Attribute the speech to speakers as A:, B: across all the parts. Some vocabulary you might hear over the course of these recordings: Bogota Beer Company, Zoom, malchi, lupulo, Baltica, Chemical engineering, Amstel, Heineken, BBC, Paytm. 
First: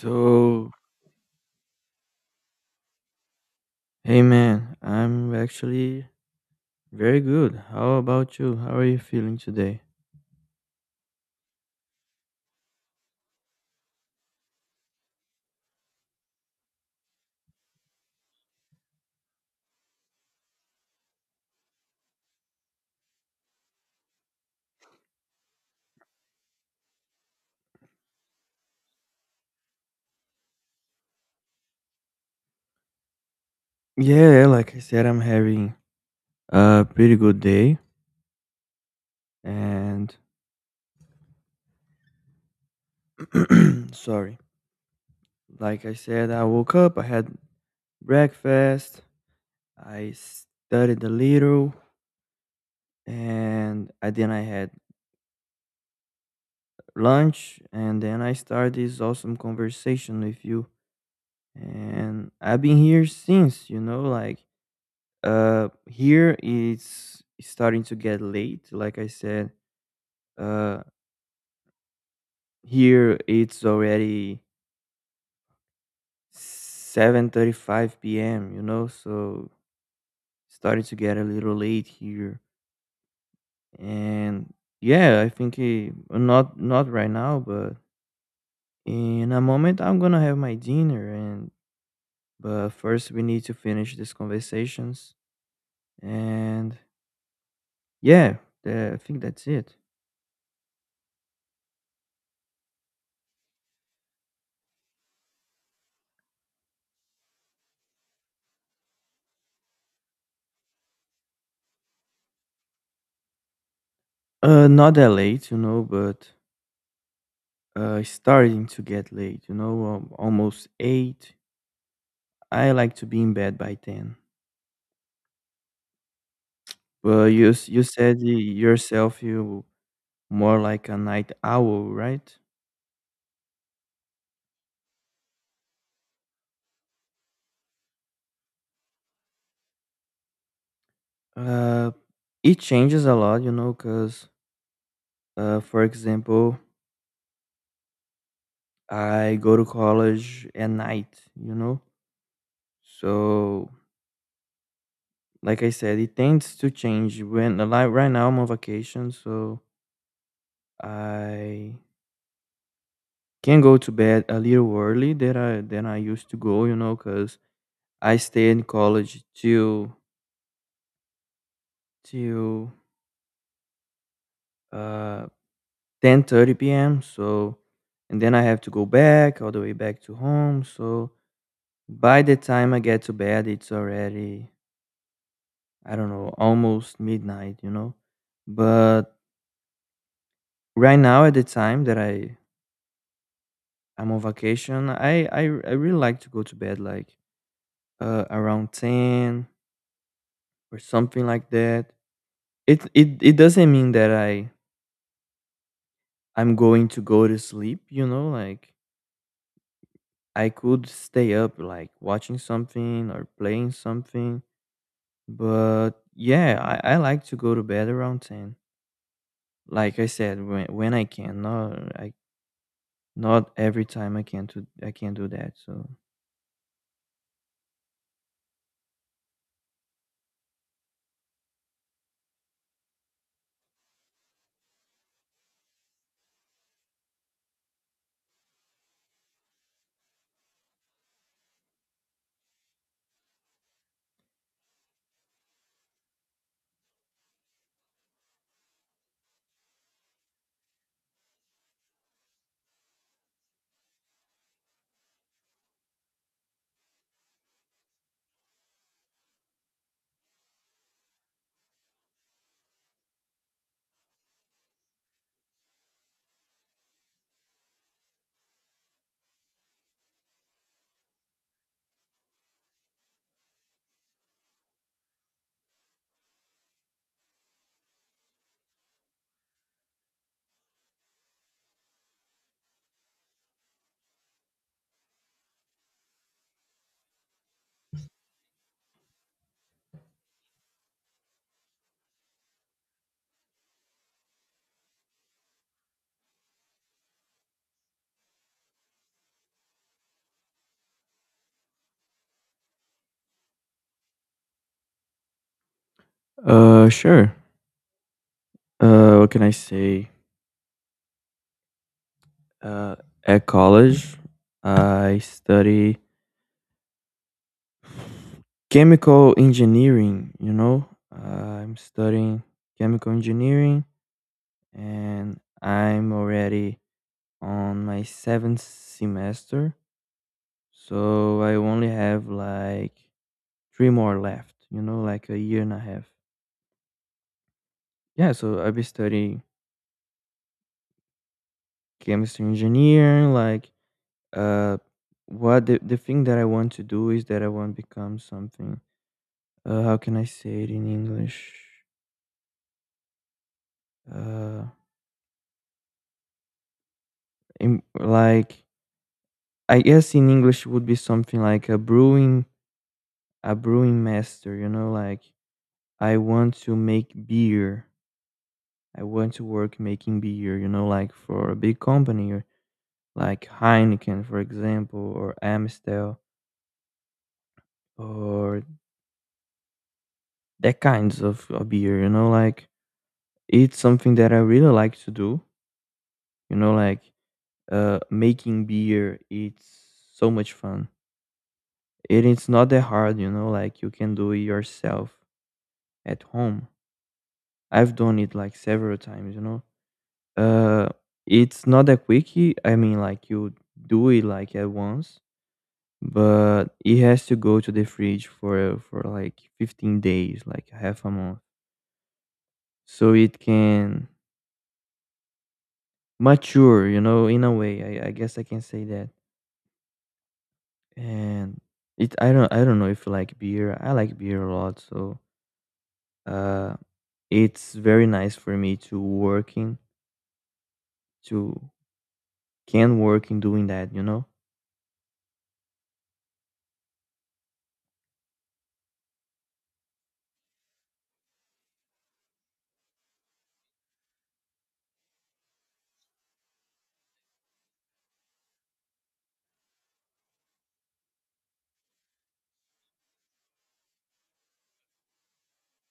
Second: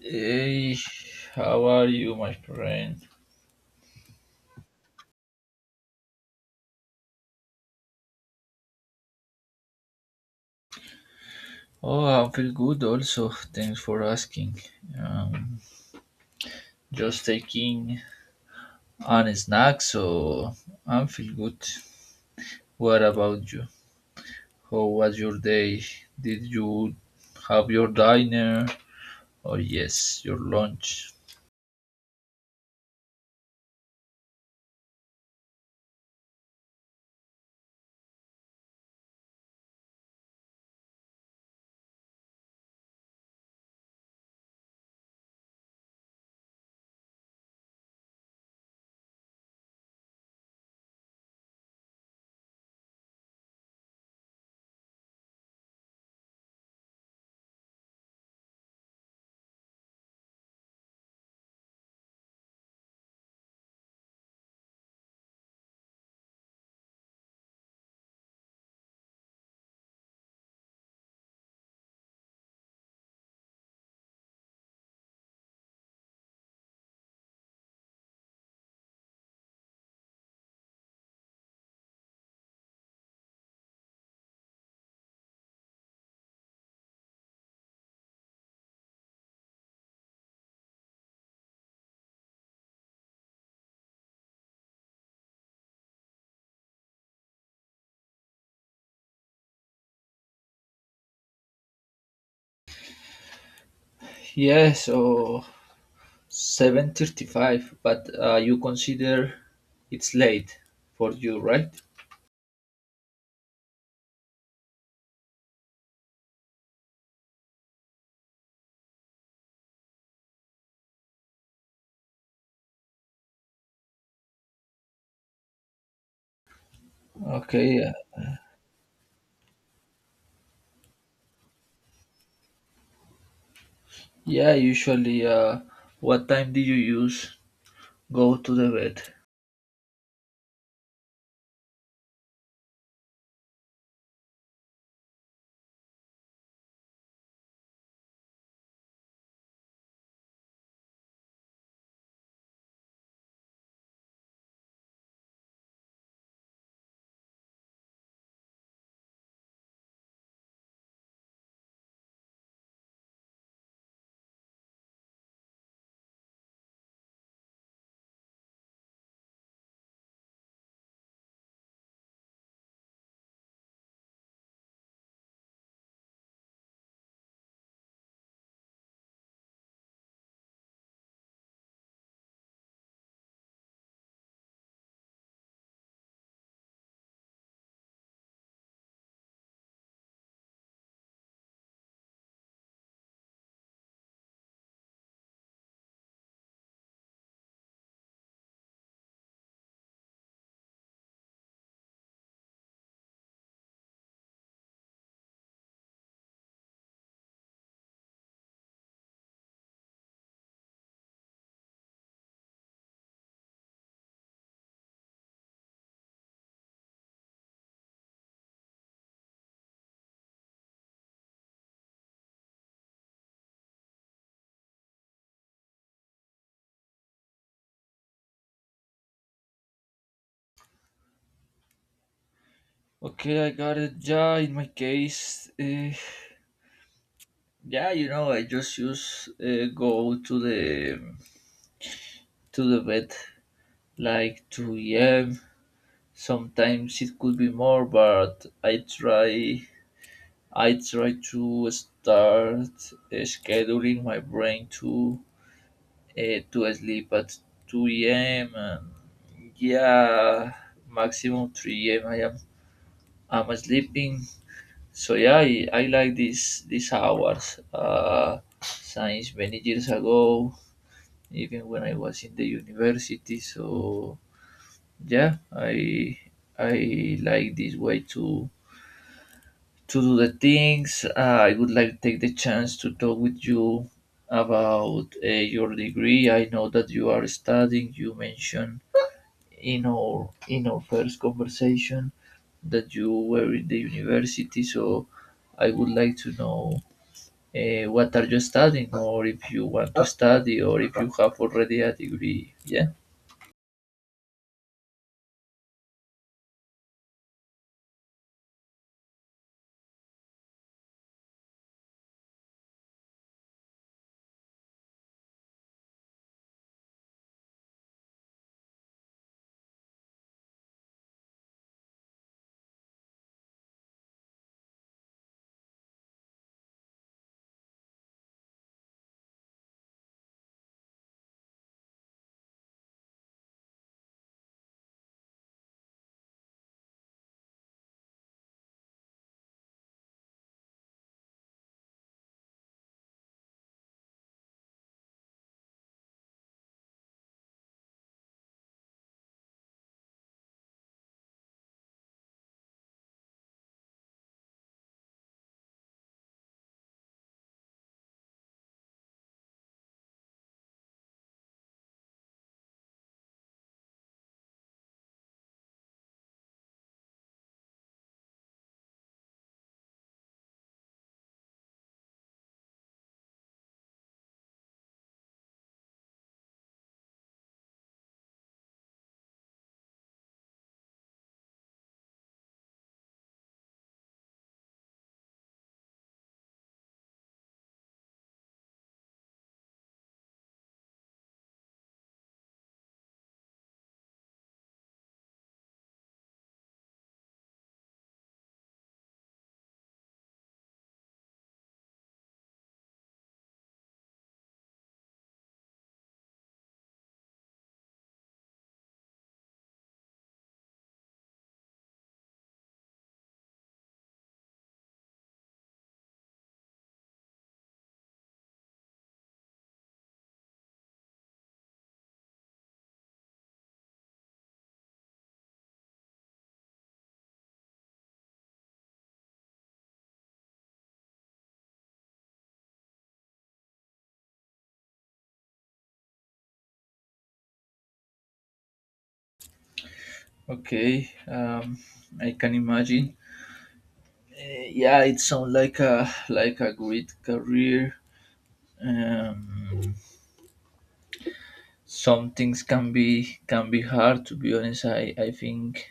A: So,
B: Hey, how are you, my friend?
A: hey man, I'm actually very good. How about you? How are you feeling today?
B: Oh, I feel good also. Thanks for asking. Um, just taking an snack, so I feel good. What about you? How was your day? Did you have your dinner? Oh, yes, your lunch?
A: Yeah, like I said, I'm having a pretty good day. And sorry, like I said, I woke up, I had breakfast, I studied a little, and then I had lunch, and then I started this awesome conversation with you. And I've been here since, you know, like here it's starting to get late, like I said. uh Here it's already 7:35 p.m., you know, so starting to get a little late here. And yeah, I think, not right now, but in a moment I'm going to have my dinner. And but first we need to finish these conversations. And yeah, I think that's it.
B: Yes, so 7:35, but you consider it's late for you, right?
A: Not that late, you know, but it's starting to get late, you know, almost 8. I like to be in bed by 10. But you
B: Okay,
A: you
B: yeah.
A: said yourself you more like a night owl, right?
B: Yeah, usually what time do you use go to the bed?
A: Uh, it changes a lot, you know, because, for example, I go to college at night, you know? So, like I said, it tends to change. When, like right now, I'm on vacation, so I can go to bed a little early than I used to go, you know, because I stay in college till till uh 10:30 p.m. So and then I have to go back all the way back to home. So by the time I get to bed, it's already, I don't know, almost midnight, you know. But right now at the time that I'm on vacation, I really like to go to bed like, around ten or something like that. It doesn't mean that I'm going to go to sleep, you know. Like, I could stay up, like watching something or playing something, but yeah, I like to go to bed around 10. Like I said, when I can, not every time I can do that. So
B: Okay, I got it. Yeah, in my case, yeah, you know, I just use go to the bed like 2 a.m. Sometimes it could be more, but I try to start scheduling my brain to sleep at 2 a.m. And yeah, maximum 3 a.m. I'm sleeping. So yeah, I like these hours. Since many years ago, even when I was in the university. So yeah, I like this way to do the things. I would like to take the chance to talk with you about your degree. I know that you are studying. You mentioned in our first conversation that you were in the university. So I would like to know what are you studying, or if you want to study, or if you have already a degree. Yeah.
A: sure. What can I say? Uh at college I study chemical engineering, you know? I'm studying chemical engineering, and I'm already on my seventh semester. So I only have like three more left, you know, like a year and a half. Yeah, so I'll be studying chemistry engineering, like, uh what the thing that I want to do is that I want to become something, how can I say it in English? Uh, like I guess in English would be something like a brewing master, you know. Like, I want to make beer. I want to work making beer, you know, like for a big company, or like Heineken, for example, or Amstel, or that kinds of beer, you know. Like, it's something that I really like to do, you know. Like, making beer, it's so much fun. It is not that hard, you know. Like, you can do it yourself at home. I've done it like several times, you know. Uh, it's not that quickie. I mean, like, you do it like at once, but it has to go to the fridge for like 15 days, like half a month, so it can mature, you know, in a way. I guess I can say that. And I don't know if you like beer. I like beer a lot, so, uh, it's very nice for me to working to can work in doing that, you know.
B: Okay. I can imagine. Yeah, it sounds like a great career. Um, some things can be hard. To be honest, I think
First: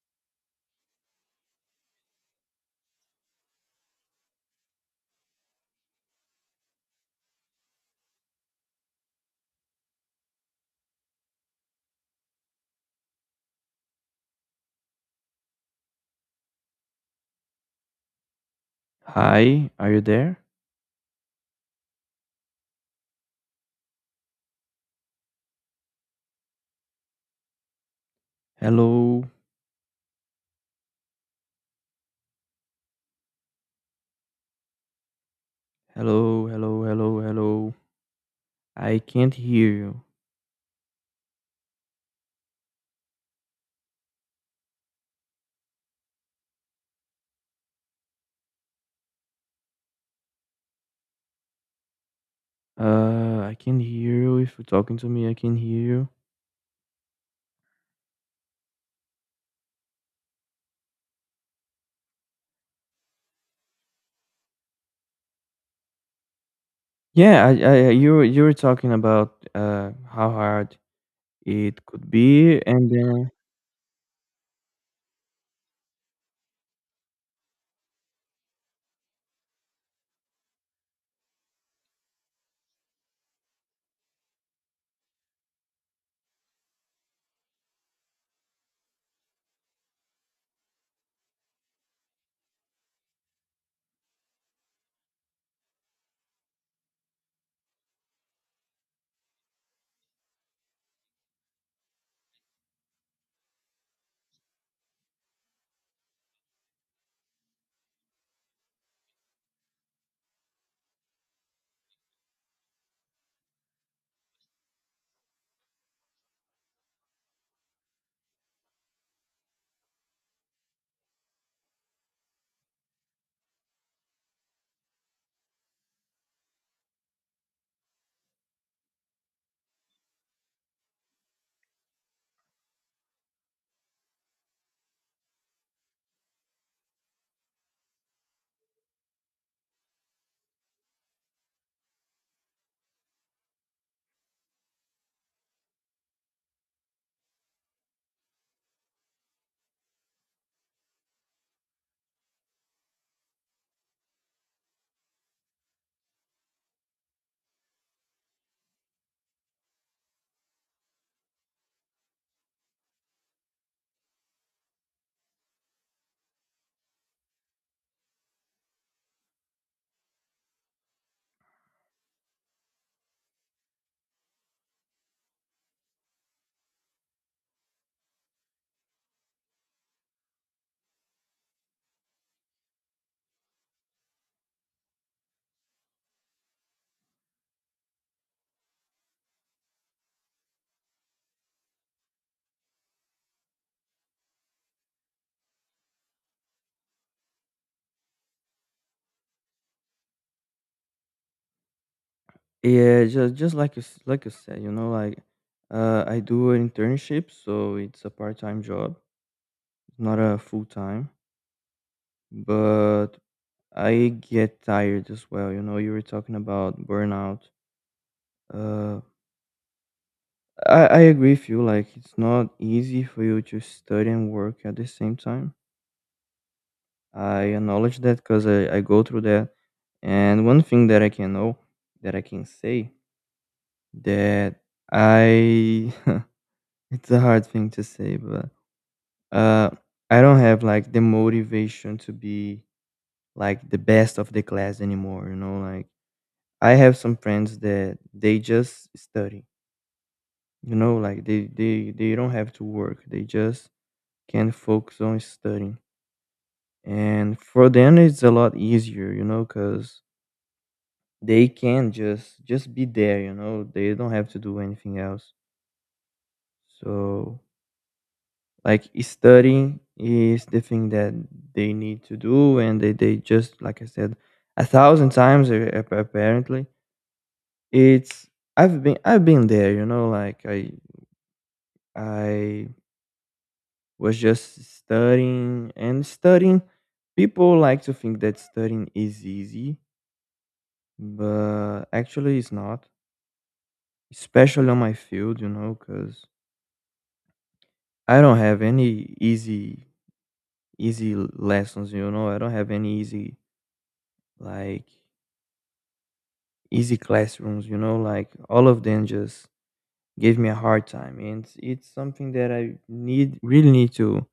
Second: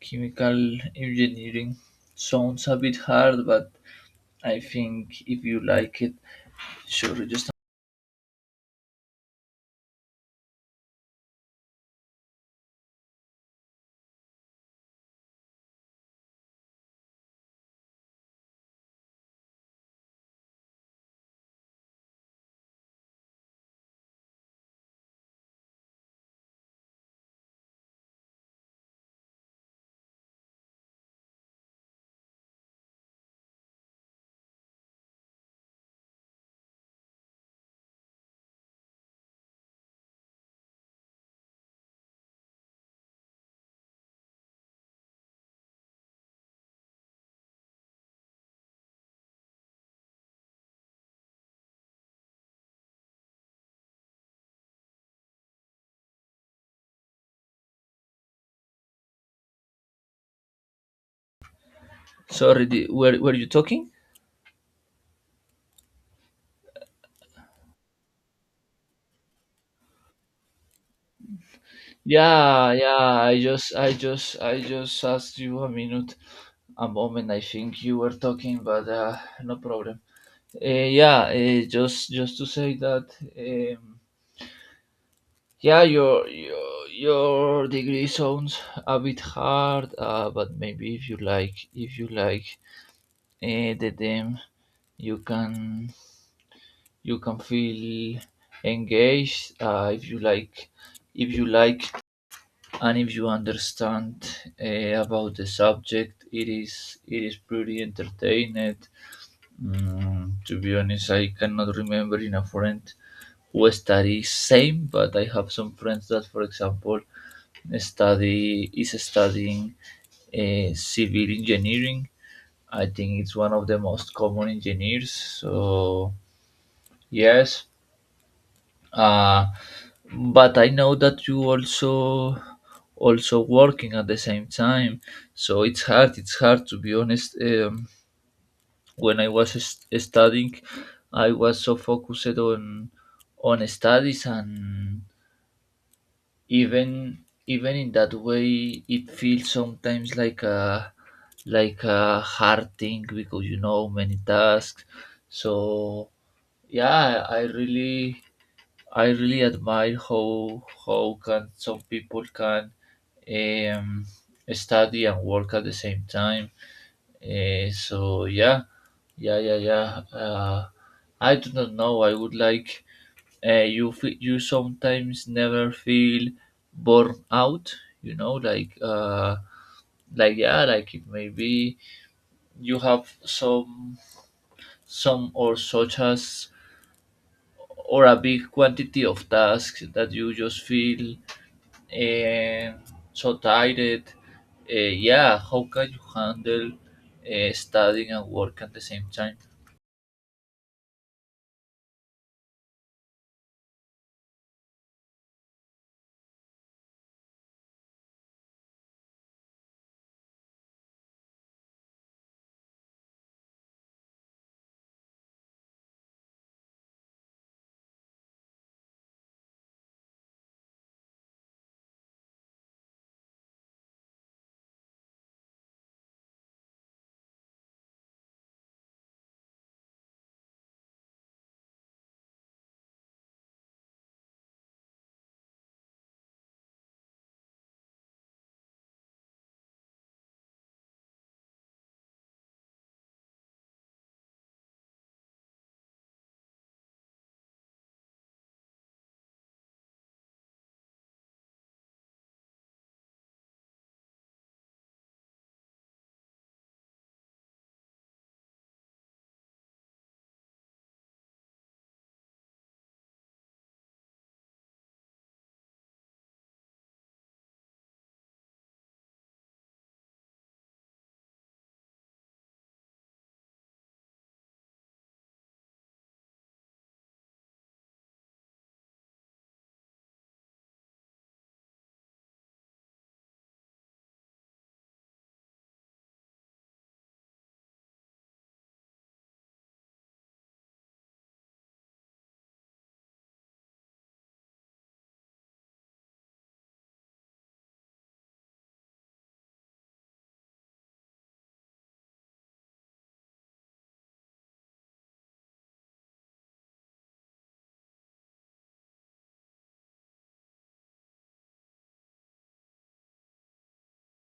B: chemical engineering sounds a bit hard, but I think if you like it, sure. Just
A: Hi, are you there? Hello, hello, hello, hello, hello. I can't hear you. I can hear you. If you're talking to me, I can hear you.
B: sorry, were you talking?
A: Yeah, you were talking about how hard it could be,
B: Yeah,
A: and
B: yeah.
A: then
B: I just asked you a minute, a moment. I think you were talking, but no problem. Uh, yeah, just to say that. Um, yeah, your degree sounds a bit hard, but maybe if you like, the them, you can feel engaged if you like if you like and if you understand about the subject it is pretty entertaining. Mm, to be honest, I cannot remember in a friend who studies same, but I have some friends that, for example, studying civil engineering. I think it's one of the most common engineers, so yes. uh, but I know that you also working at the same time, so it's hard to be honest. When I was studying, I was so focused on studies, and even even in that way it feels sometimes like a hard thing because you know many tasks. So yeah, I really admire how can some people can, um, study and work at the same time. Eh, so yeah, yeah, yeah, yeah. I do not know. I would like you. You sometimes never feel burnt out. You know, like yeah, like it maybe you have some or such as or a big quantity of tasks that you just feel, eh, so tired. Eh, yeah, how can you handle, studying and work at the same time?
A: yeah, just like you like you said, you know. Like, I do an internship, so it's a part-time job, not a full-time, but I get tired as well. You know, you were talking about burnout. Uh. I agree with you. Like, it's not easy for you to study and work at the same time. I acknowledge that because I go through that. And one thing that I can know, that I can say, that I, it's a hard thing to say, but, uh, I don't have like the motivation to be like the best of the class anymore. You know, like, I have some friends that they just study. You know, like, they don't have to work. They just can focus on studying. And for them, it's a lot easier, you know, because they can just be there, you know. They don't have to do anything else. So, like studying is the thing that they need to do, and they just like I said a thousand times, apparently. It's I've been there, you know. Like I was just studying and studying. People like to think that studying is easy, but actually, it's not, especially on my field, you know, because I don't have any easy, easy lessons, you know. I don't have any easy, like, easy classrooms, you know. Like, all of them just gave me a hard time. And it's something that really need to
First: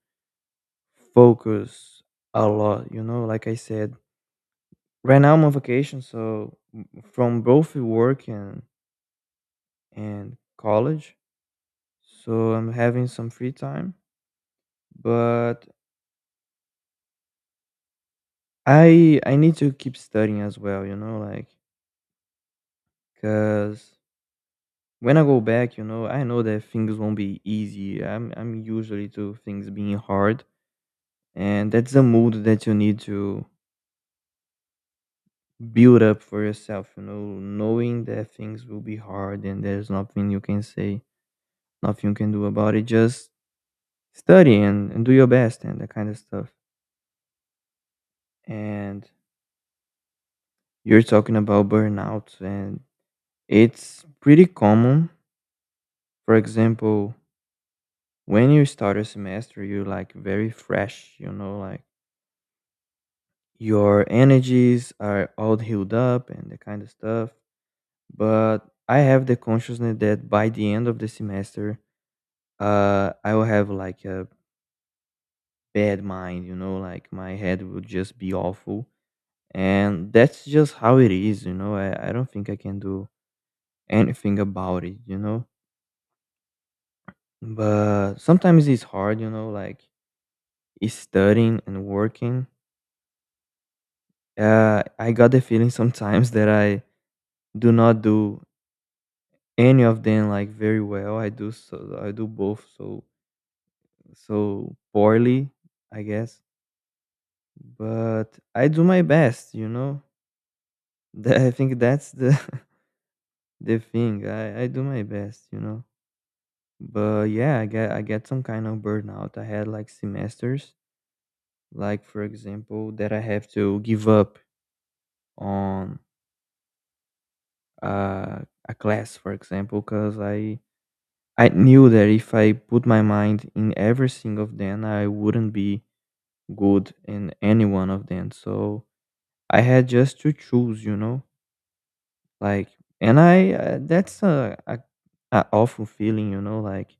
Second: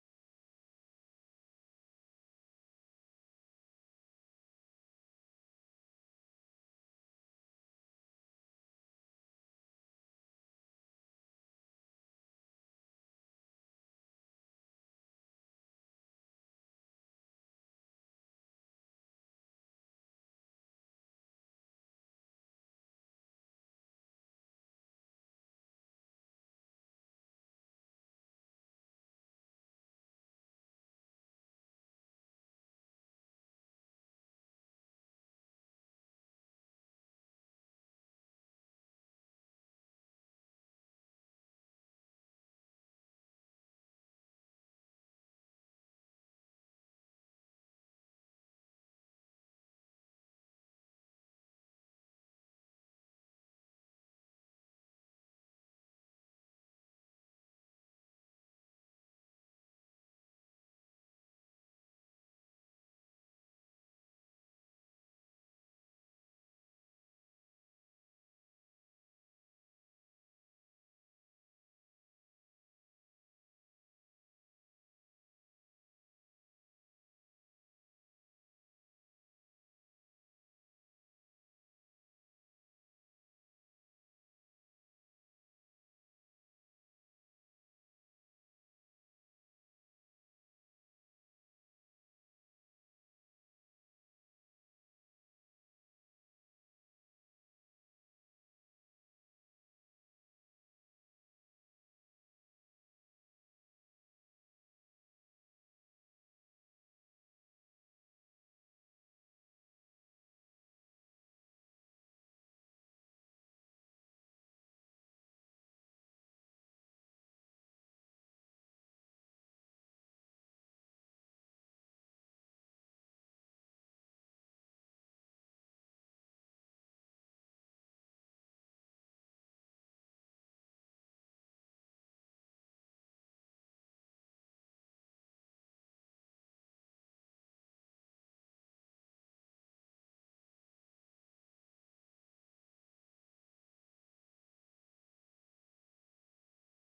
A: focus a lot, you know. Like I said, right now I'm on vacation, so, from both work and college. So I'm having some free time, but I need to keep studying as well, you know. Like, because when I go back, you know, I know that things won't be easy. I'm usually to things being hard, and that's a mood that you need to build up for yourself, you know, knowing that things will be hard and there's nothing you can say, nothing you can do about it. Just study and do your best and that kind of stuff. And you're talking about burnout, and it's pretty common. For example, when you start a semester, you're like very fresh, you know, like your energies are all healed up and the kind of stuff. But I have the consciousness that by the end of the semester, I will have like a bad mind, you know, like my head will just be awful. And that's just how it is, you know. I don't think I can do anything about it, you know. But sometimes it's hard, you know, like is studying and working. I got the feeling sometimes that I do not do any of them like very well. I do both so so poorly, I guess. But I do my best, you know. That- I think that's the the thing. I do my best, you know. But yeah, I get some kind of burnout. I had like semesters, like for example, that I have to give up on, uh, a class, for example, because I knew that if I put my mind in every single of them, I wouldn't be good in any one of them. So I had just to choose, you know, like, and I, that's a awful feeling, you know. Like,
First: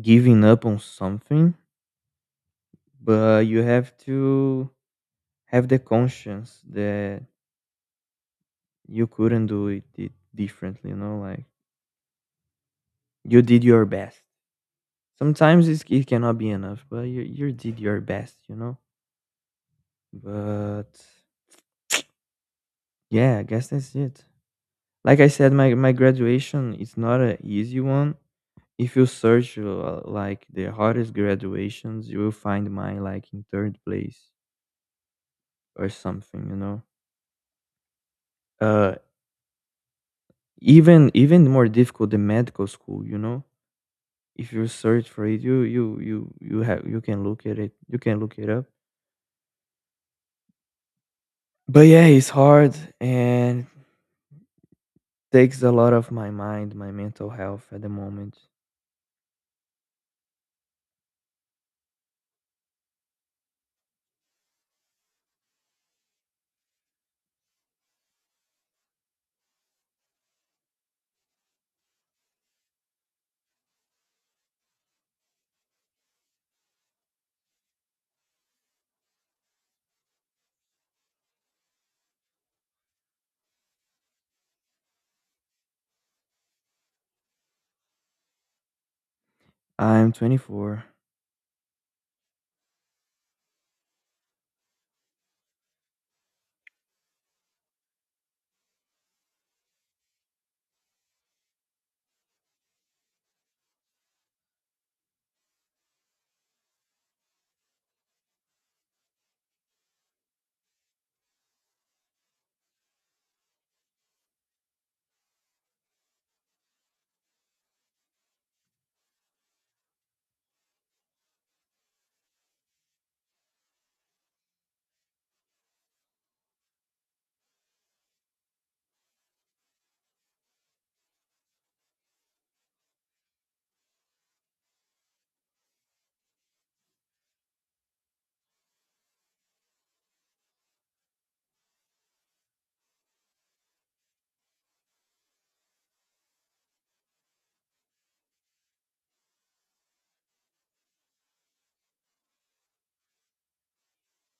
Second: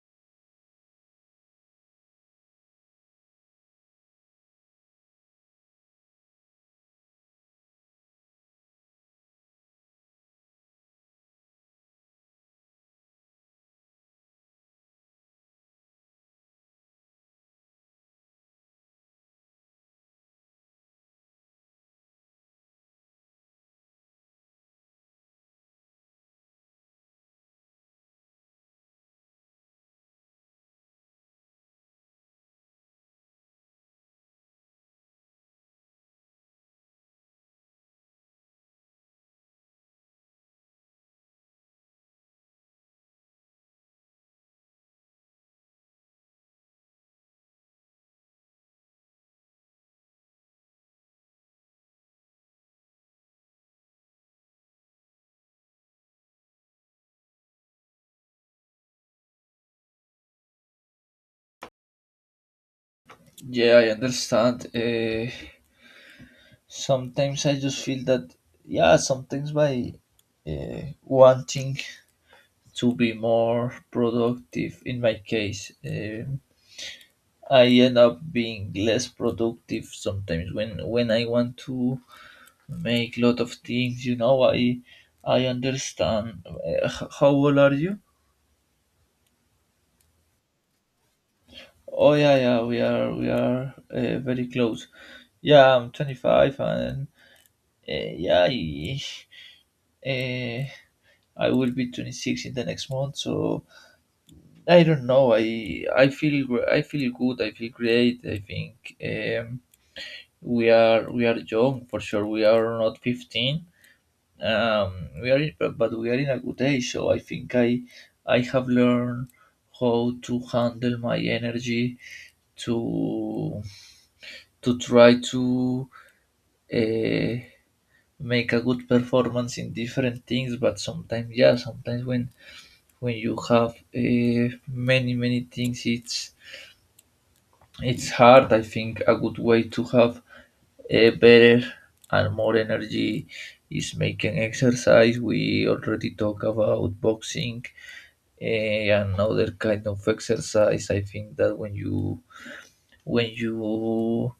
A: giving up on something, but you have to have the conscience that you couldn't do it differently, you know. Like, you did your best. Sometimes it cannot be enough, but you did your best, you know, but yeah, I guess that's it. Like I said, my graduation is not an easy one. If you search, like the hardest graduations, you will find mine like in third place or something, you know. Uh, even more difficult than medical school, you know. If you search for it, you have you can look at it. You can look it up. But yeah, it's hard, and takes a lot of my mind, my mental health at the moment.
B: Yeah, I understand. Eh, sometimes I just feel that, yeah, sometimes by wanting to be more productive, in my case, I end up being less productive sometimes when I want to make lot of things. You know, I understand. Eh, how old are you?
A: I'm 24.
B: Oh yeah, yeah, we are very close. Yeah, I'm 25, and yeah, I, uh, I, will be 26 in the next month. So I don't know. I I feel good. I feel great. I think, we are young for sure. We are not 15. Um, we are in, but we are in a good age. So I think I have learned how to handle my energy to try to uh, make a good performance in different things, but sometimes, yeah, sometimes when you have many things, it's hard. I think a good way to have a better and more energy is making exercise. We already talk about boxing, eh, and other kind of exercise. I think that when you when you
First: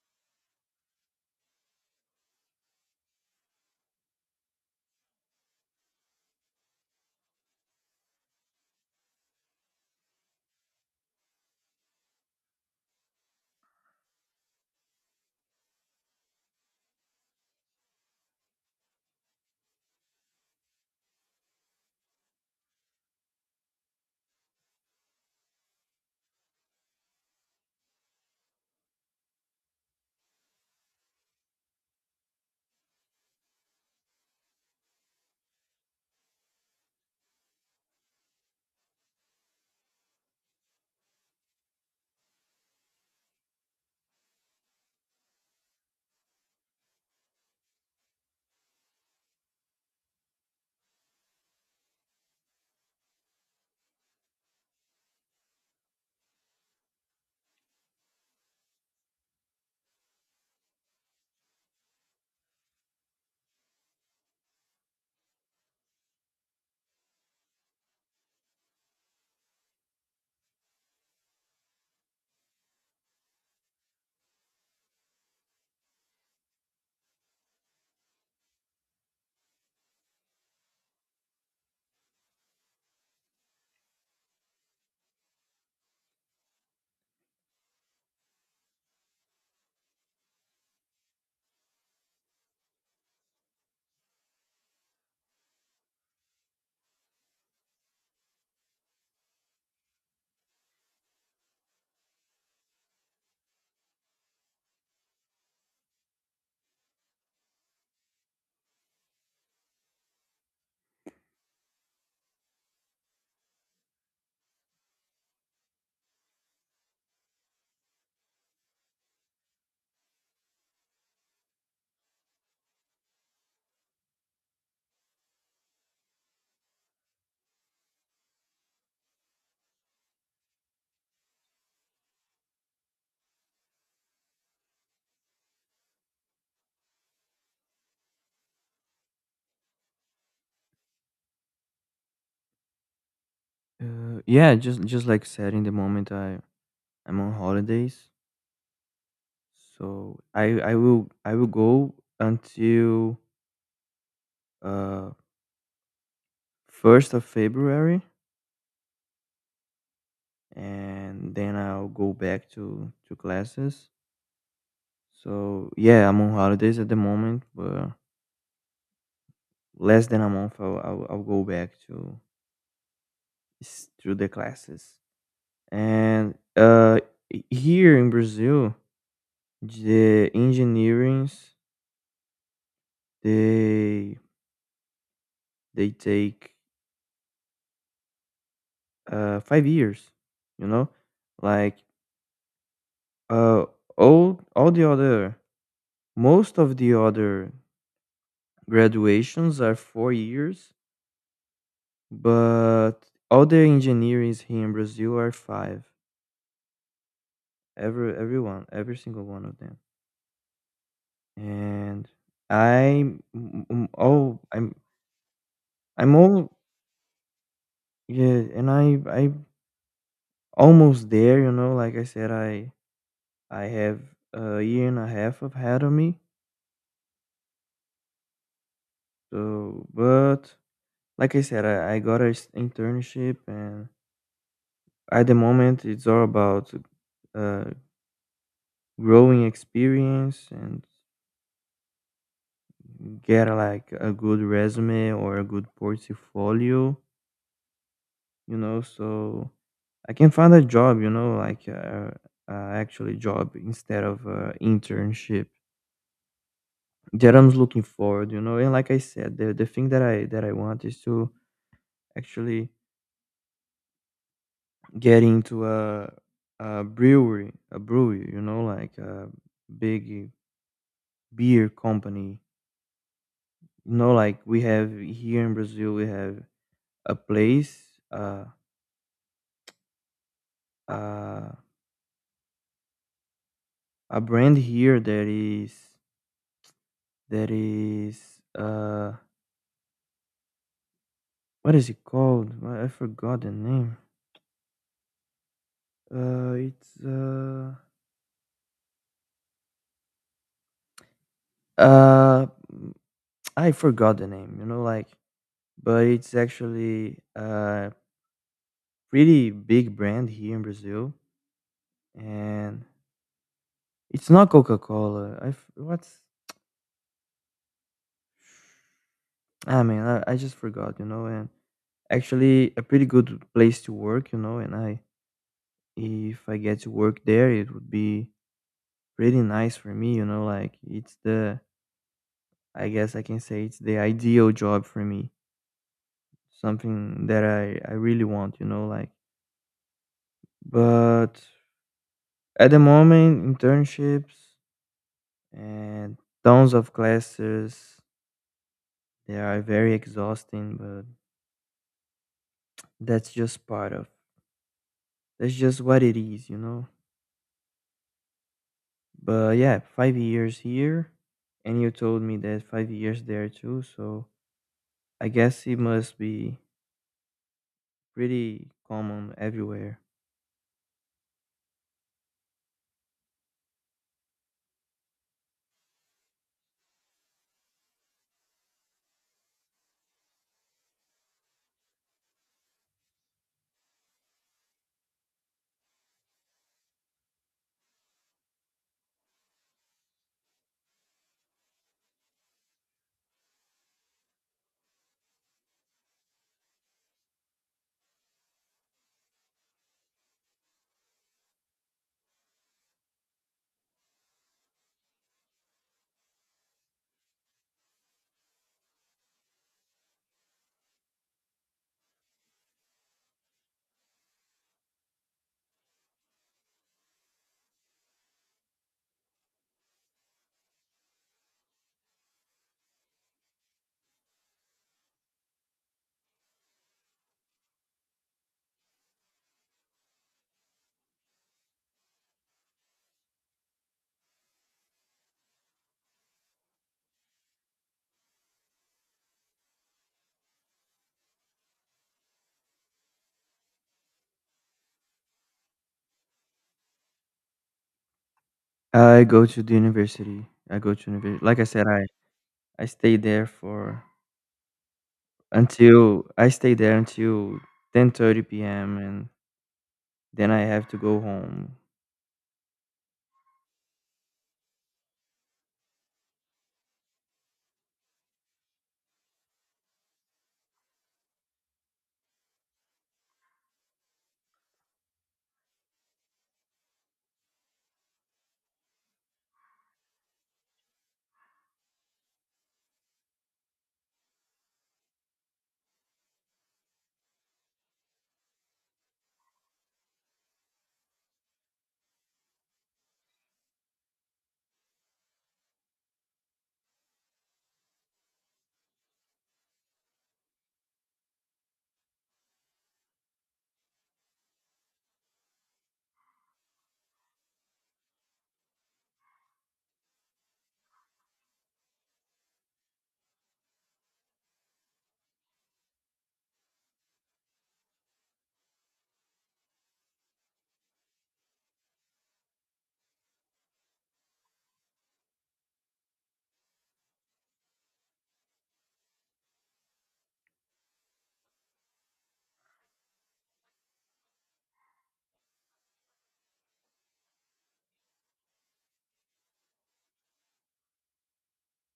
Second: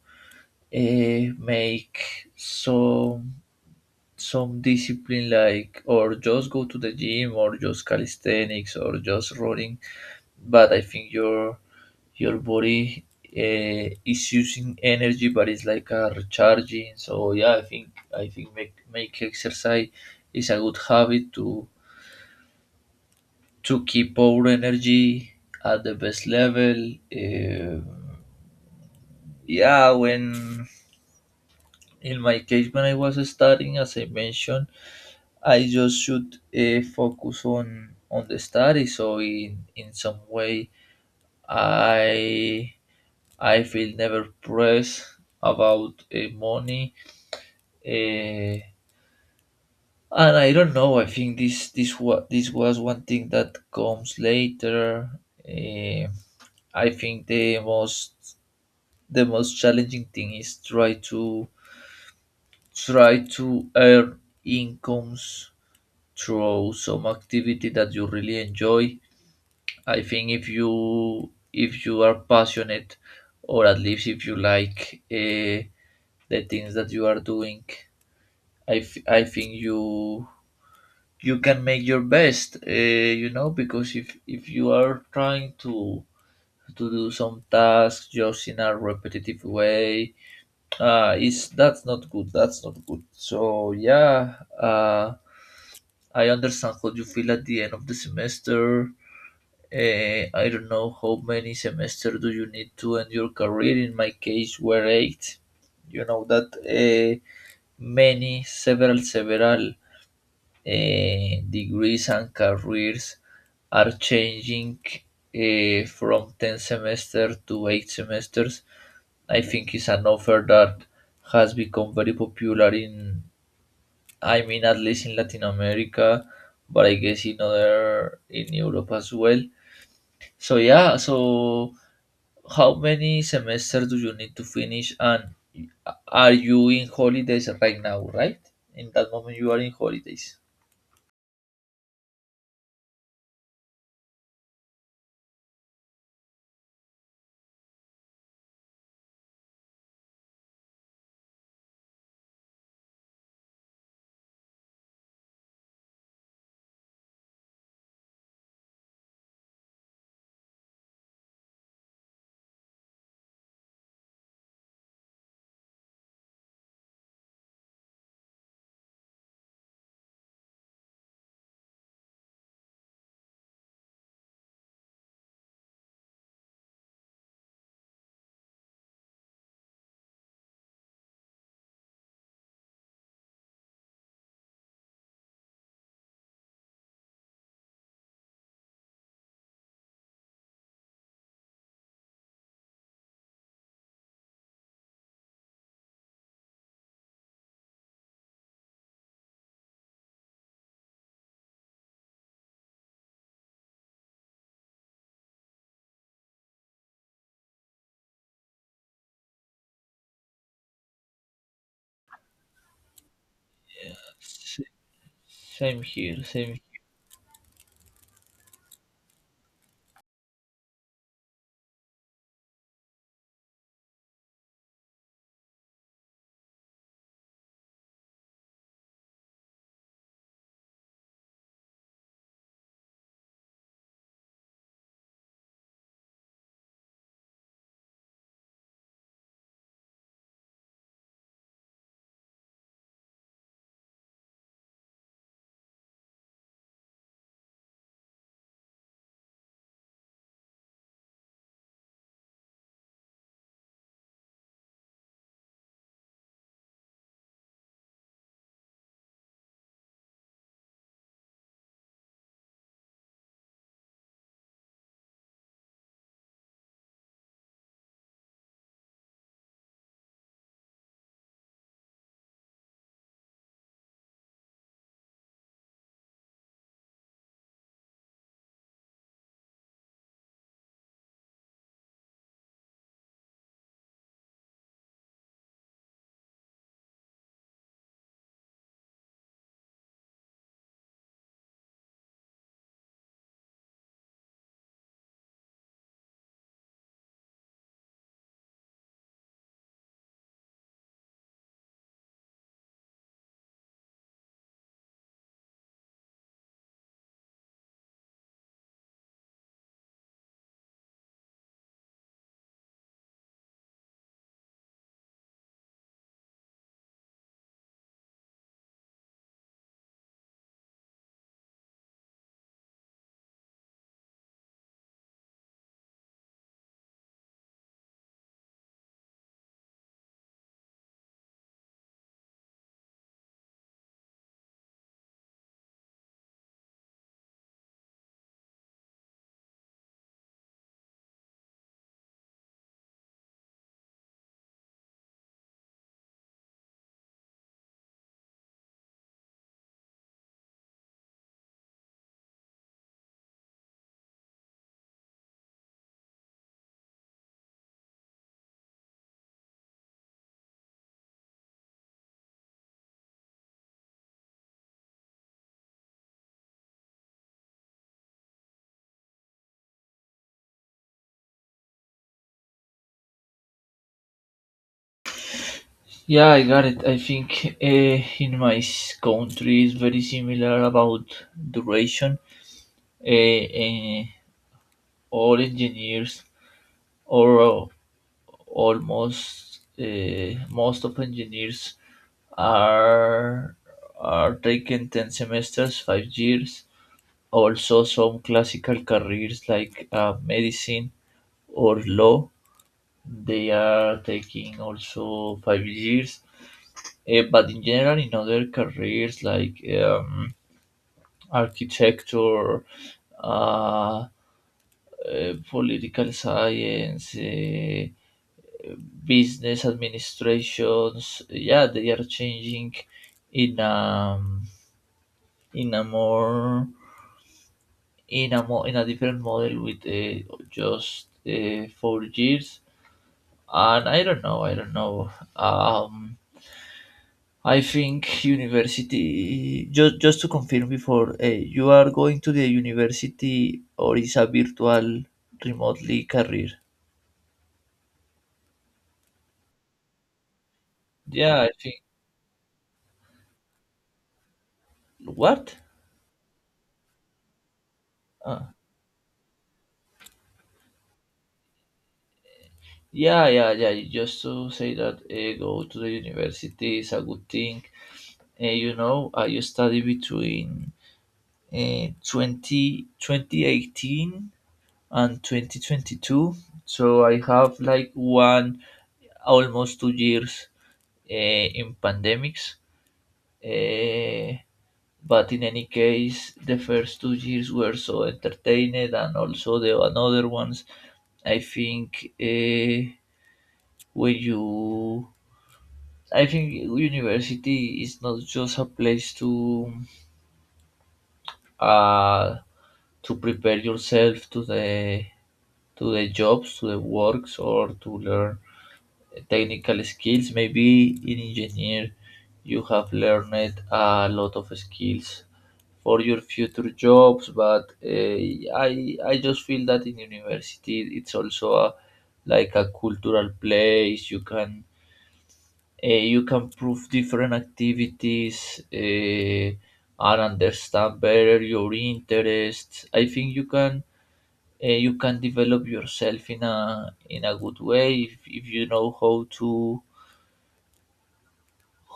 B: make some discipline, like or just go to the gym or just calisthenics or just running, but I think your body, is using energy, but it's like a recharging. So yeah, I think make exercise is a good habit to keep our energy at the best level. Um yeah, when, in my case, when I was studying, as I mentioned, I just should, focus on the study. So in some way, I I feel never pressed about money. Uh, and I don't know. I think this was one thing that comes later. Uh, I think the most challenging thing is try to earn incomes through some activity that you really enjoy. I think if you, are passionate, or at least if you like, the things that you are doing, I, I think you can make your best. You know, because if you are trying to do some tasks just in a repetitive way, is that's not good. That's not good. So yeah, uh, I understand how you feel at the end of the semester. Eh, I don't know how many semesters do you need to end your career. In my case, were eight. You know that, eh, many, several, eh, degrees and careers are changing, eh, from 10 semester to 8 semesters. I think it's an offer that has become very popular in, I mean, at least in Latin America, but I guess in other, in Europe as well. So yeah, so how many semesters do you need to finish? And are you in holidays right now, right? In that moment, you are in holidays.
A: Yeah, just like said in the moment, I'm on holidays, so I will go until, uh February 1st, and then I'll go back to classes. So yeah, I'm on holidays at the moment, but less than a month I'll go back to to the classes. And here in Brazil, the engineerings they they take, 5 years. You know, like, uh, all the other, most of the other graduations are 4 years, but all the engineers here in Brazil are five. Everyone, every single one of them. And I'm m- m- oh
B: S- Same
A: I'm
B: here,
A: all
B: same.
A: yeah, and I almost there. You know, like I said, I have a year and a half of ahead of me. So, but like I said, I got an internship, and at the moment, it's all about uh, growing experience and get like a good resume or a good portfolio, you know, so I can find a job, you know, like a actually job instead of internship that I'm looking forward, you know. And like I said, the thing that I want is to actually get into a brewery, you know, like a big beer company. You know, like we have here in Brazil, we have a place, uh, uh, a brand here that is uh, what is it called? I forgot the name. It's uh, mm, I forgot the name. You know, like, but it's actually a pretty big brand here in Brazil. And it's not Coca-Cola. I f- what's I mean, I just forgot, you know, and actually a pretty good place to work, you know, and I, if I get to work there, it would be pretty nice for me, you know, like it's the, I guess I can say it's the ideal job for me. Something that I really want, you know, like but at the moment internships and tons of classes they are very exhausting, but that's just part of that's just what it is, you know. But yeah, 5 years here, and you told me that 5 years there too. So I guess it must be pretty common everywhere.
B: Yeah, I got it. I think, in my country is very similar about duration. Uh, uh, all engineers or almost, most of engineers, are are taking 10 semesters, 5 years. Also some classical careers like, medicine or law, they are taking also 5 years. Eh, but in general, in other careers like, architecture, uh, political science, eh, business administrations, yeah, they are changing in um, in a more in a more in a different model with just 4 years. And I don't know. um I think university, just to confirm, before, you are going to the university or is a virtual remotely career?
A: I go to the university. I go to
B: Yeah,
A: university.
B: I
A: Like I
B: think
A: said, I stay there for
B: what,
A: until I stay there until 10:30
B: uh,
A: p.m. and then I have to go home.
B: yeah, yeah, yeah, just to say that, go to the university is a good thing. You know, I study between, 20 2018 and 2022, so I have like one almost 2 years, in pandemics. Uh, but in any case, the first 2 years were so entertained, and also the another ones. I think, when you, I think university is not just a place to, uh, to prepare yourself to the jobs, to the works, or to learn technical skills. Maybe in engineer, you have learned a lot of skills for your future jobs. But, uh, I just feel that in university, it's also a like a cultural place. You can prove different activities. Uh, and understand better your interests. I think you can develop yourself in a good way if, you know how to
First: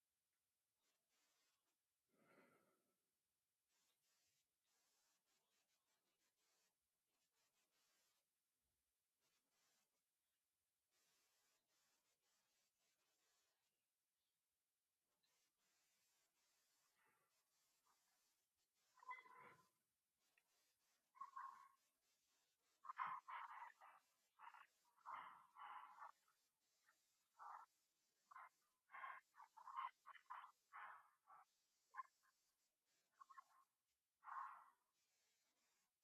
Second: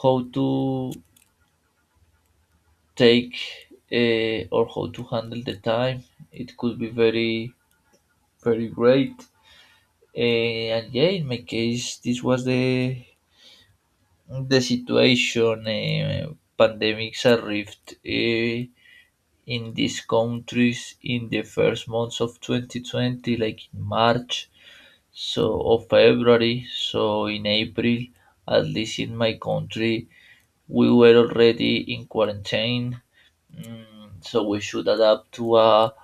B: how to take, or how to handle the time. It could be very very great. Eh, and yeah, in my case, this was the situation. Eh, pandemics arrived, eh, in these countries in the first months of 2020, like in March, so or February. So in April, at least in my country, we were already in quarantine. Mm, so we should adapt to a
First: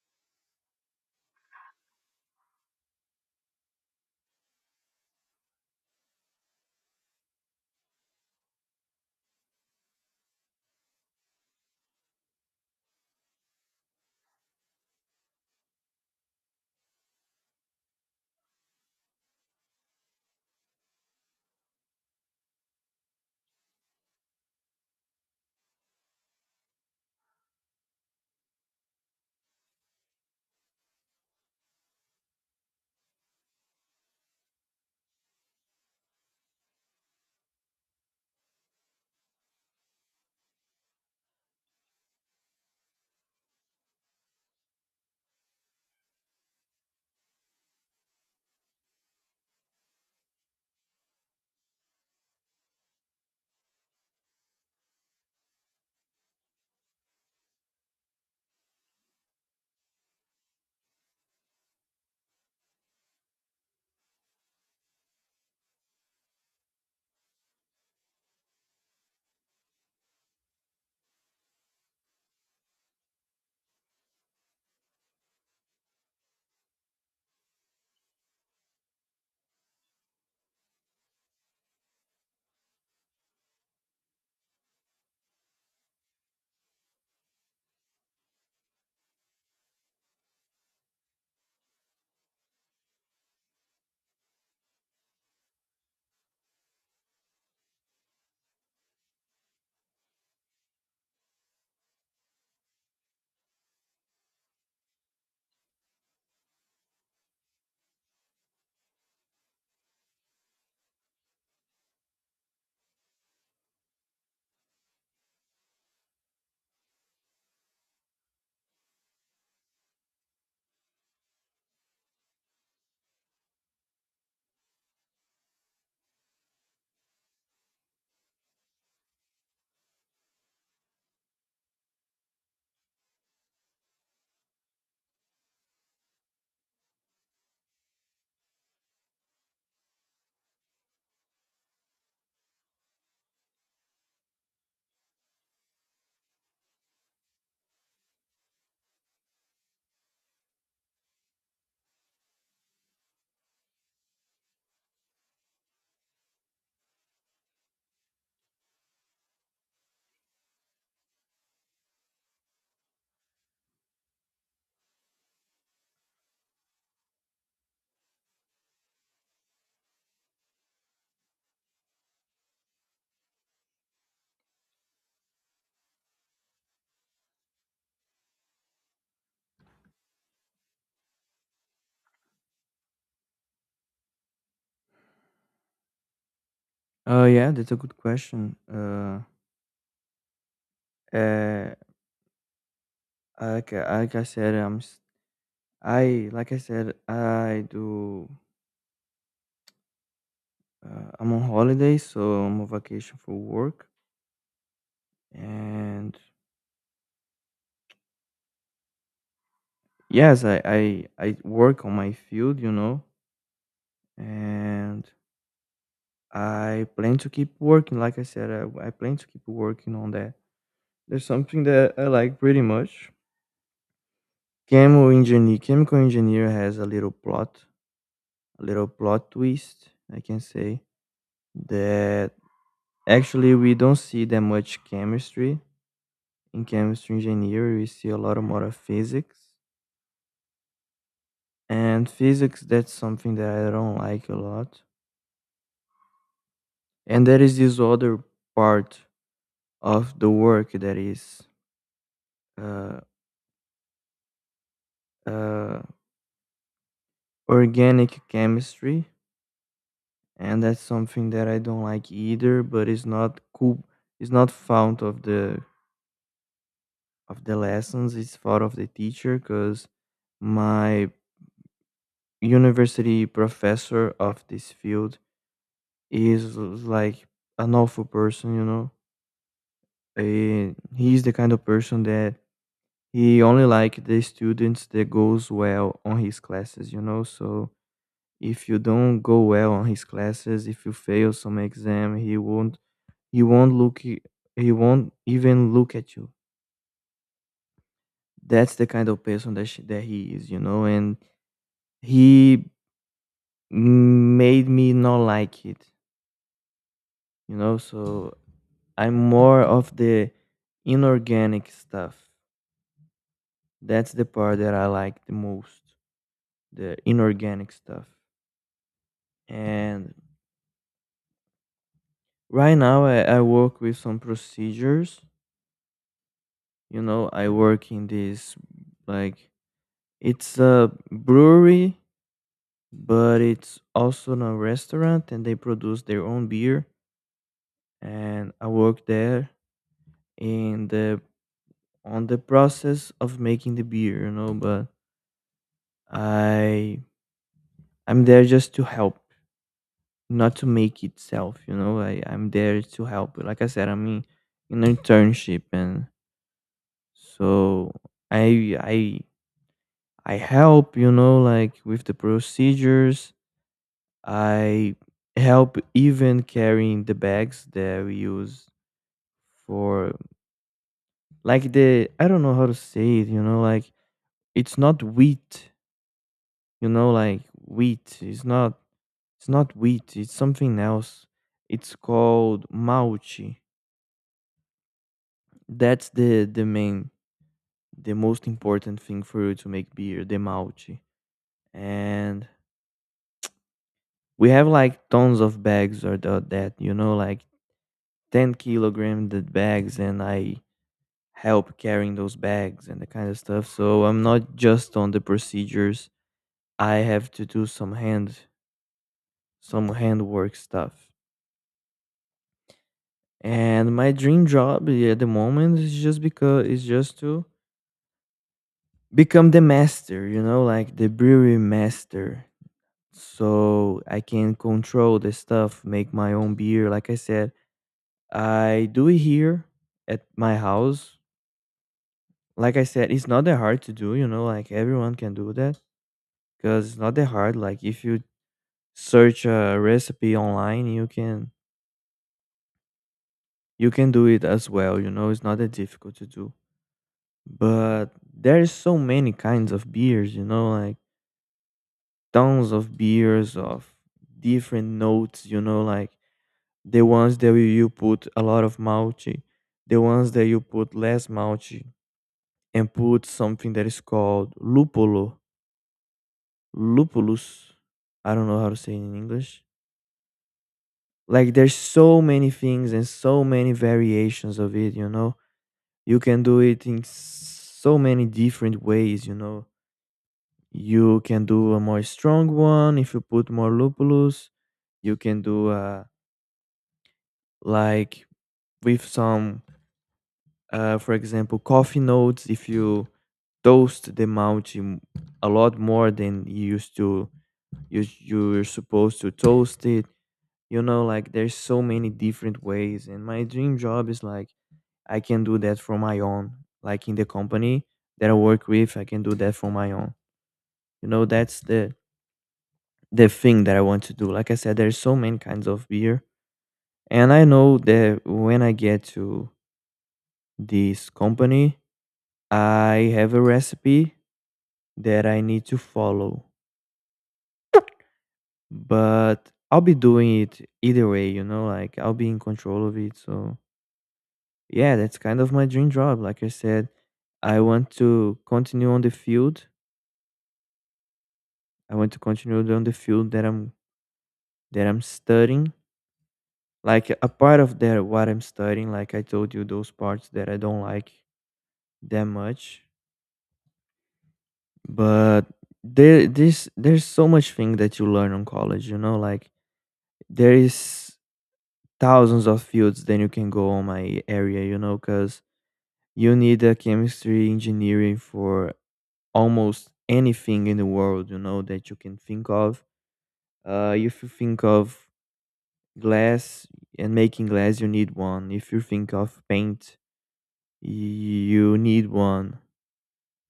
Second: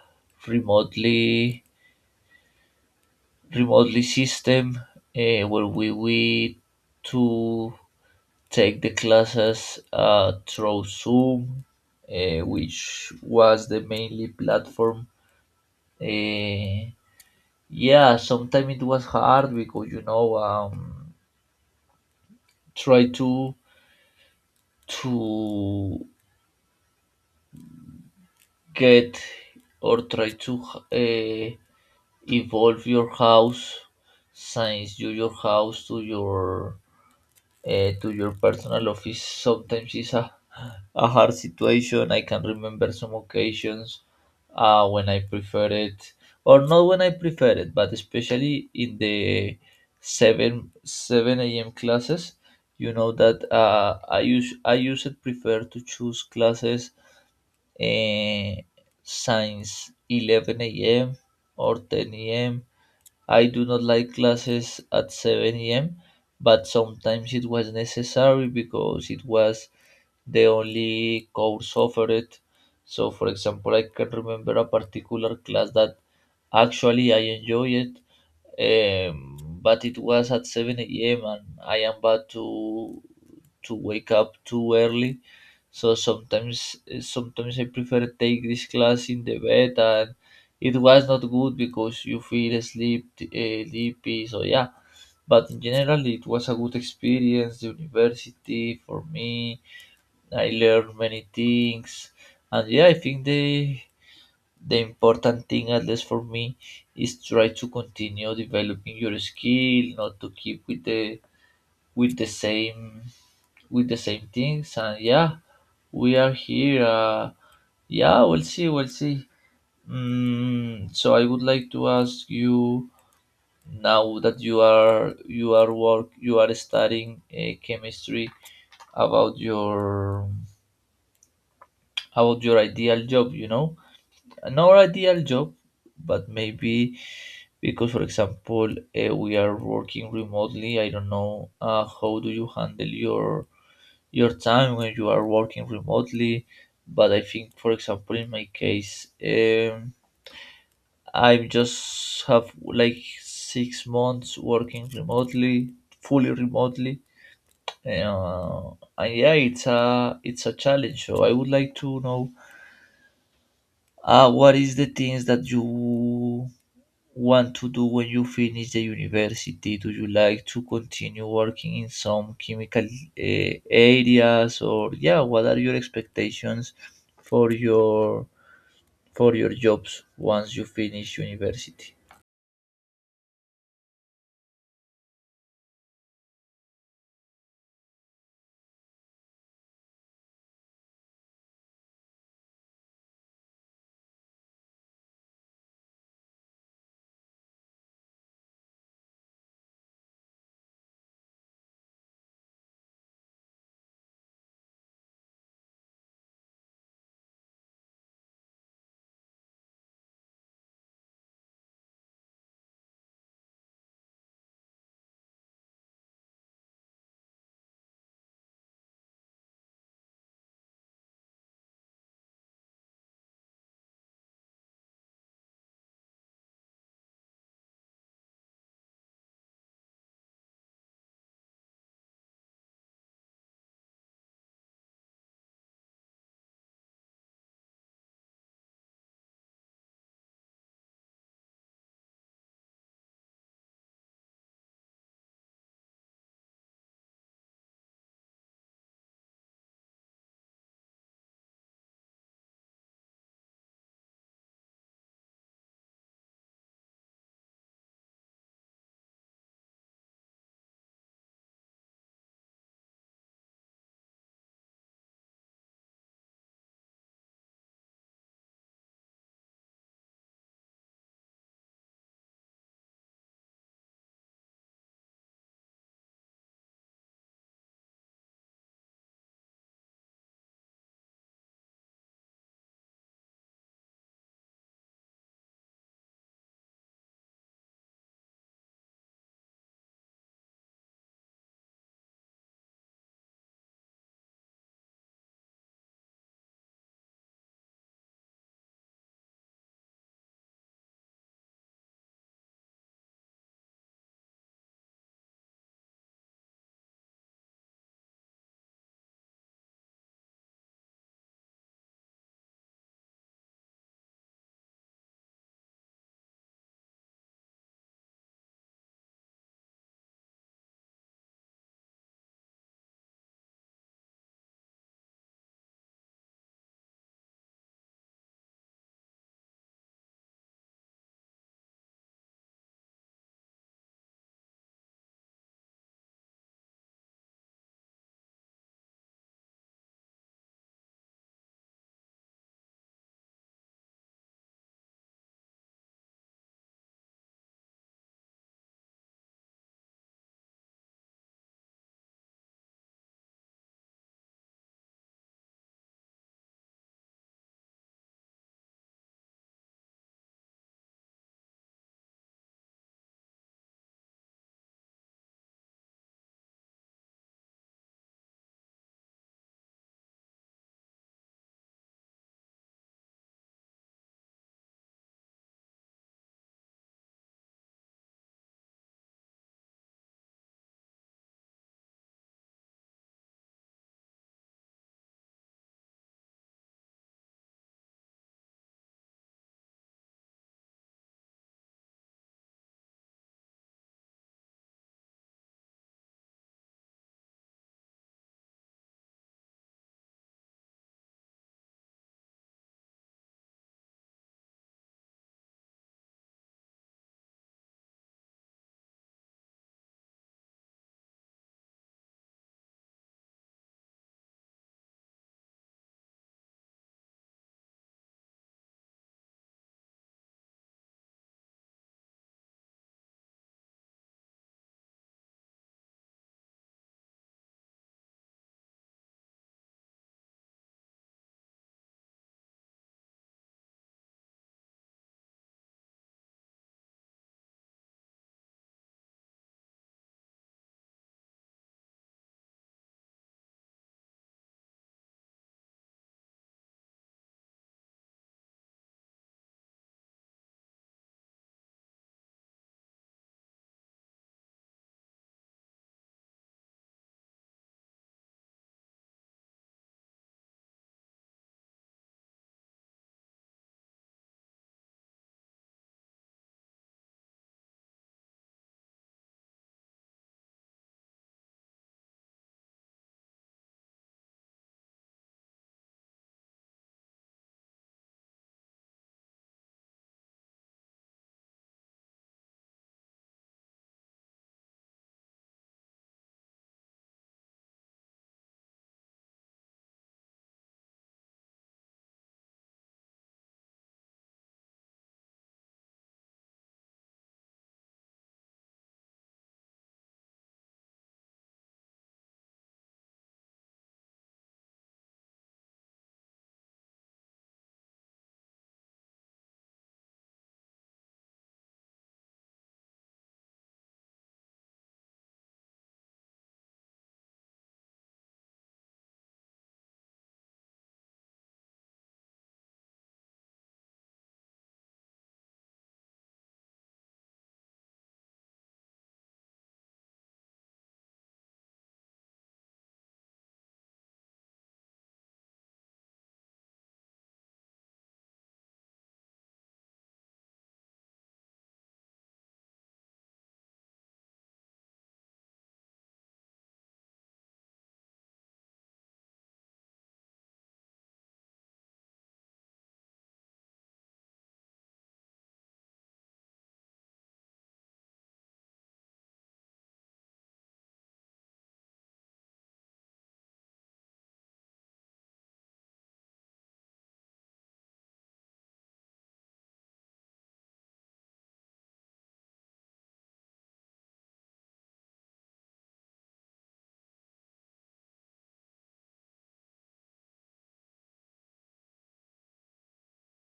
B: remotely remotely system, eh, where we to take the classes, through Zoom, eh, which was the mainly platform. Eh, yeah, sometimes it was hard because you know, try to to get, or try to, uh, evolve your house since you your house to your, to your personal office. Sometimes is a hard situation. I can remember some occasions, when I prefer it or not when I prefer it, but especially in the 7 a.m classes. You know that, I usually prefer to choose classes, uh, since 11 a.m or 10 a.m. I do not like classes at 7 a.m., but sometimes it was necessary because it was the only course offered. So, for example, I can remember a particular class that actually I enjoyed, but it was at 7 a.m. and I am bad to wake up too early. So sometimes I prefer take this class in the bed, and it was not good because you feel sleep, sleepy. So yeah, but in general it was a good experience. The university for me, I learned many things, and yeah, I think the important thing, at least for me, is try to continue developing your skill, not to keep with the same with the same things. And yeah, we are here, yeah, we'll see, we'll see. Mm, so I would like to ask you, now that you are studying, chemistry, about your about your ideal job. You know, not ideal job, but maybe, because, for example, we are working remotely. I don't know, how do you handle your time when you are working remotely? But I think, for example, in my case, I just have like 6 months working remotely, fully remotely, uh, and yeah, it's a challenge. So I would like to know, what is the things that you want to do when you finish the university? Do you like to continue working in some chemical, areas, or yeah, what are your expectations for your for your jobs once you finish university?
A: Yeah, that's a good question. Uh, like I said, I'm I like I said, I do. I'm on holiday, so I'm on vacation for work. And yes, I work on my field, you know, and I plan to keep working. Like I said, I plan to keep working on that. There's something that I like pretty much. Chemical engineer has a little plot twist, I can say that actually we don't see that much chemistry in chemistry engineering. We see a lot more of physics, and physics, that's something that I don't like a lot. And there is this other part of the work that is uh, uh, organic chemistry, and that's something that I don't like either, but it's not cool. It's not found of the lessons, it's found of the teacher, because my university professor of this field is like an awful person, you know. And he's the kind of person that he only like the students that goes well on his classes, you know. So if you don't go well on his classes, if you fail some exam, he won't he won't look i- he won't even look at you. That's the kind of person that, that he is, you know. And he made me not like it, you know. So I'm more of the inorganic stuff. That's the part that I like the most, the inorganic stuff. And right now, I work with some procedures. You know, I work in this, like, it's a brewery, but it's also in a restaurant, and they produce their own beer. And I work there in the on the process of making the beer. You know, but I I'm there just to help, not to make itself. You know, I'm there to help. Like I said, I am in an internship, and so I I I help, you know, like with the procedures. I help even carrying the bags that we use for, like, the, I don't know how to say it, you know, like, it's not wheat, you know, like wheat. It's not, it's something else. It's called malchi. That's the main, the most important thing for you to make beer, the malchi. And we have like tons of bags that, you know, like 10 kilogram the bags, and I help carrying those bags and the kind of stuff. So I'm not just on the procedures, I have to do some hand some handwork stuff. And my dream job, yeah, at the moment is just because is just to become the master, you know, like the brewery master, so I can control the stuff, make my own beer. Like I said, I do it here at my house. Like I said, it's not that hard to do, you know, like everyone can do that because it's not that hard. Like if you search a recipe online, you can do it as well, you know, it's not that difficult to do. But there's so many kinds of beers, you know, like tons of beers of different notes, you know, like the ones that you put a lot of malty, the ones that you put less malty and put something that is called lupulus. I don't know how to say it in English. Like there's so many things and so many variations of it, you know. You can do it in so many different ways, you know. You can do a more strong one if you put more lupulus. You can do like with some for example coffee notes if you toast the mulch a lot more than you're supposed to toast it, you know, like there's so many different ways. And my dream job is like I can do that for my own, like in the company that I work with, I can do that for my own, you know. That's the thing that I want to do. Like I said, there's so many kinds of beer, and I know that when I get to this company, I have a recipe that I need to follow, but I'll be doing it either way, you know, like I'll be in control of it. So yeah, that's kind of my dream job. Like I said, I want to continue on the field. I want to continue on the field that I'm studying. Like a part of that, what I'm studying, like I told you, those parts that I don't like that much. But there's so much thing that you learn on college, you know, like there is thousands of fields then you can go on my area, you know, because you need a chemistry engineering for almost anything in the world, you know, that you can think of. If you think of glass and making glass, you need one. If you think of paint, you need one.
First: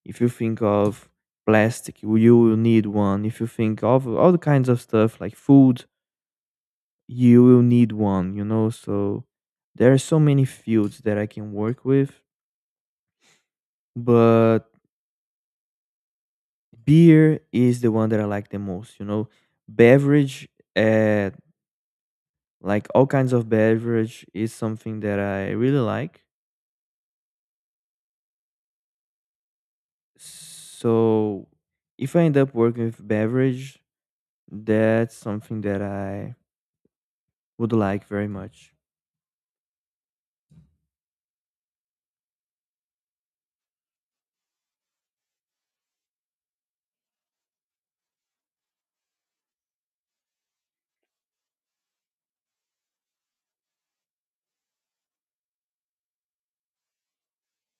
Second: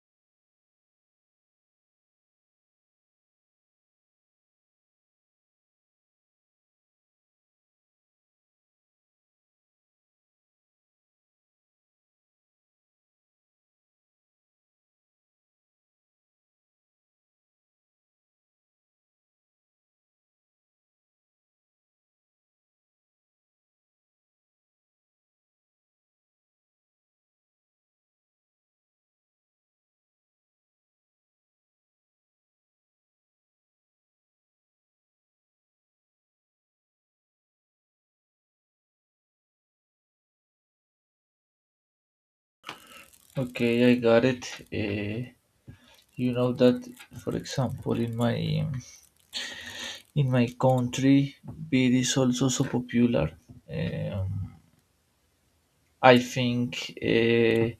A: If you think of plastic, you will need one. If you think of all the kinds of stuff like food, you will need one, you know. So there are so many fields that I can work with, but beer is the one that I like the most, you know. Beverage, uh like all kinds of beverage is something that I really like. So if I end up working with beverage, that's something that I would like very much.
B: Okay, I got it. Uh, you know that, for example, in my country, beer is also so popular. Um, I think.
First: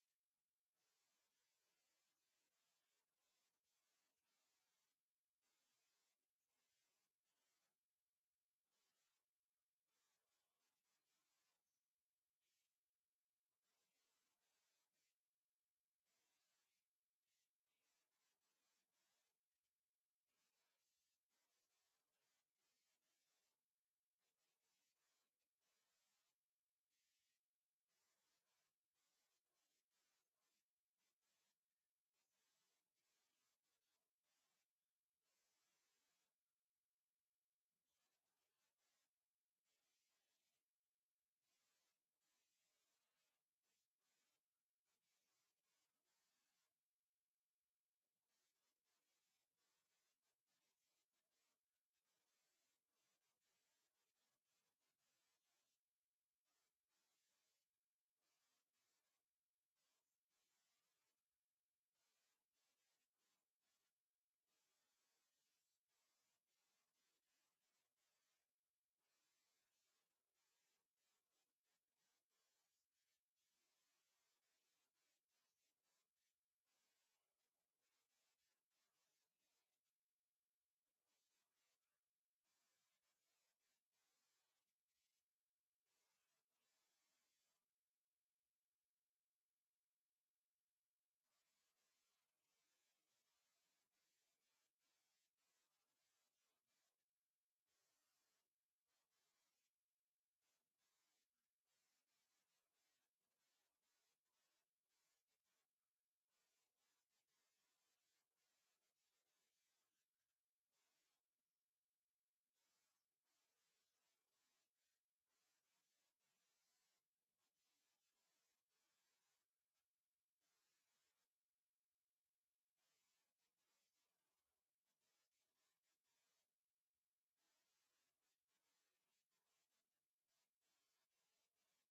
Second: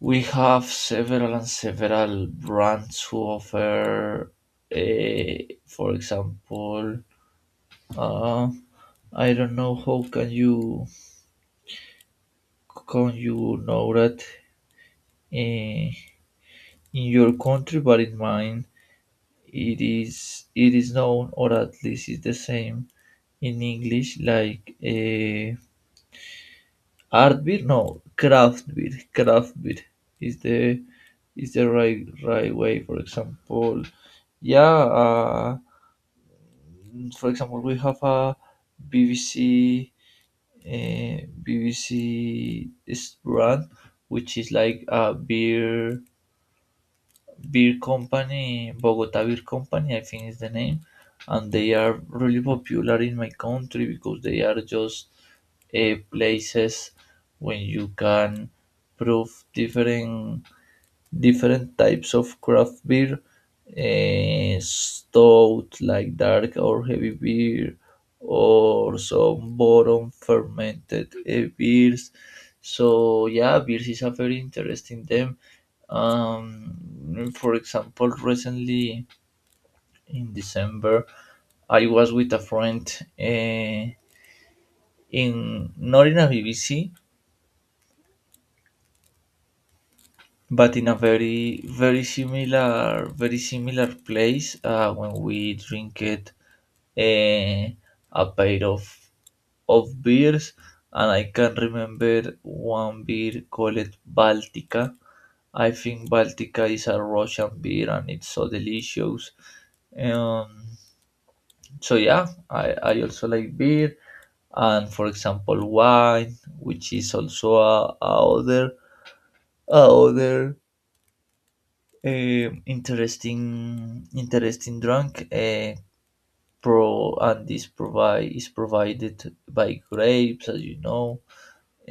B: We have several and several brands who offer, for example, uh, I don't know how can you know that in, your country, but in mine it is known, or at least it's the same in English, like, art beer. No, craft beer. Craft beer is the right way. For example, yeah. Uh, for example, we have a BBC, uh, BBC is brand, which is like a beer company, Bogota Beer Company, I think is the name, and they are really popular in my country because they are just, places when you can prove different types of craft beer, eh, stout like dark or heavy beer, or some bottom fermented, eh, beers. So yeah, beers is a very interesting them. For example, recently in December, I was with a friend, eh, in not in a BBC, but in a very very similar place, when we drink it, eh, a pair of beers. And I can remember one beer called baltica. I think baltica is a russian beer and it's so delicious. um, so yeah, I also like beer, and for example wine, which is also a other, interesting drunk. Pro and this provide is provided by grapes, as you know.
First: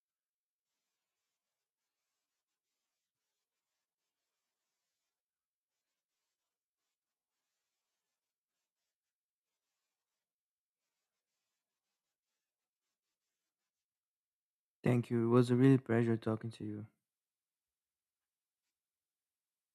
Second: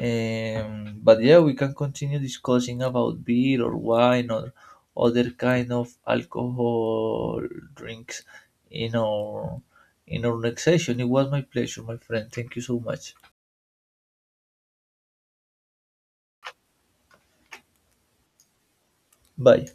B: But yeah, we can continue discussing about beer or wine or other kind of alcohol drinks in our next session. It was my pleasure, my friend. Thank you so much.
A: Thank you. It was a really pleasure talking to you.
B: Bye.